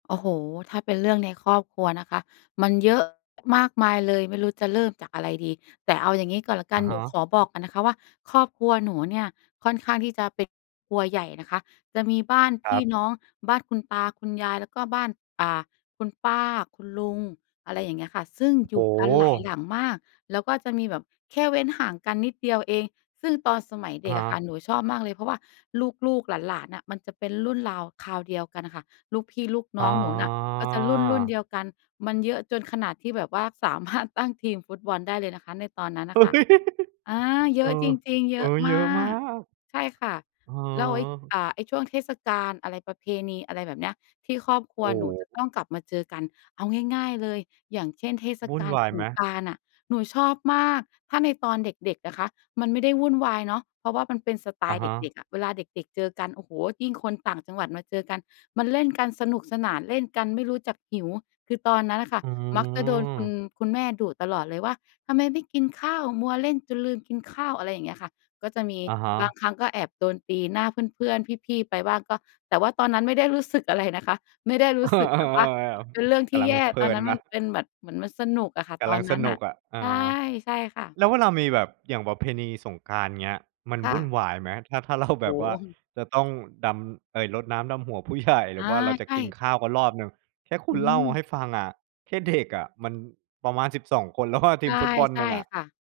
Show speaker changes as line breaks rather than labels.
โอ้โฮ ถ้าเป็นเรื่องในครอบครัวนะคะ มันเยอะมากมายเลยไม่รู้จะเริ่มจากอะไรดี แต่เอาอย่างงี้ก่อนแล้วกั
อ
น
ะฮ
หนู
ะ
ขอบอกกันนะคะว่า ครอบครัวหนูเนี่ยค่อนข้างที่จะเป็นครัวใหญ่นะคะ จะมีบ้าน
ค
พ
รั
ี่
บ
น้อง บ้านคุณตาคุณยาย แล้วก็บ้าน อ่า คุณป้าคุณลุง อะไรอย่างเงี้ยค่ะ ซึ่ง
โอ้
อ
โ
ยู่กันหลายห
ฮ
ลังมาก แล้วก็จะมีแบบแค่เว้นห่างกันนิดเดียวเอง ซึ่งตอนสมัยเ
อ
ด
ะ
็
ฮ
กอะค่ะ
ะ
หนูชอบมากเลย เพราะว่าลูก ๆ หลาน ๆ อะมันจะเป็นรุ่นราวคราวเดียวกันอะค่ะ ลูกพี่ลูก
อ
น
๋
้อ
อ
งหนูน่ะก็จะรุ่น ๆ เดียวกัน มันเยอะจนขนาดที่แบบว่า สามารถ ตั้งทีมฟุตบอลได้เลยนะคะในตอนนั้นน่ะค่ะ อ่า เ
เ
ย
อ
อ
อ
ะจริง ๆ เ
เ
ย
อ
อ
อ
ะ
เ
ม
ยอะ
า
มา
ก
ก
ใช่ค่ะ
อือ
แล้วไอ้
ฮึ
อ่า ไอ้ช่วงเทศกาลอะไร ประเพณี อะไรแบบเนี้ย ที่ครอบครั
โอ
ว
้
หน
โ
ูจะ
ฮ
ต้องกลับมาเจอกัน เอาง่าย ๆ เลย อย่างเช่น เทศ
วุ่
ก
น
าล
วาย
ส
ไหม?
งกรานต์อะ หนูชอบมาก ถ้าในตอนเด็ก ๆ นะคะ มันไม่ได้วุ่นวายเนาะ เพราะว่ามันเป็นสไต
อะ
ล์
ฮ
เด็
ะ
ก ๆ อะ เวลาเด็ก ๆ เจอกัน โอ้โฮ ยิ่งคนต่างจังหวัดมาเจอกันมันเล่นกันสนุกสนานเล่นกันไม่รู้จักหิว คือตอนนั้นอะค่ะ
อื
มักจะโดนคุณ
ม
คุณแม่ดุตลอดเลยว่า "ทำไมไม่กินข้าว มัวเล่นจนลืมกินข้าว" อะไรอย่างเงี้ยค่ะ ก็จะมี
อะฮ
บา
ะ
งครั้งก็แอบโดนตีหน้าเพื่อน ๆ พี่ ๆ ไปบ้างก็ แต่ว่าตอนนั้นไม่ได้รู้สึกอะไรนะคะ ไม่ได้ร
เอ
ู้
อ
สึกแบบว่ามันเป็
ๆ
นเรื่อง
ๆ ก
ท
ะ
ี่
ลั
แ
ง
ย่
เพลิ
ตอนน
น
ั้น
น
ม
ะ
ันเป็นแบบ เหมือนมันสนุกอะค่ะ
กะ
ตอ
ลั
น
ง
น
ส
ั้น
น
อ
ุก
ะ
อะ เอ
ใช่
อ
ใช่ค่ะ
แล้วเวลามีแบบอย่างประเพณีสงกรานต์ อย่างเงี้ย มัน
ค่
วุ่น
ะ
วายไหม ถ้า ถ้า เรา
โ
แบ
อ
บ
้
ว่
โ
า
ฮ
จะต้องดำ เอ๊ย รดน้ำดำหัวผู้ ใหญ่ หร
อ
ื
า
อว่าเราจะ
ใช
กิน
่
ข้าวกันรอบหนึ่ง แค่คุ
อ
ณ
ื
เล่าม
ม
าให้ฟังอะ แค่เด็กอะมันประมาณ 12 คนแล้ว อะ ท
ใ
ี
ช
ม
่
ฟุตบอล
ใช
หน
่
ึ่งอะ
ค่ะ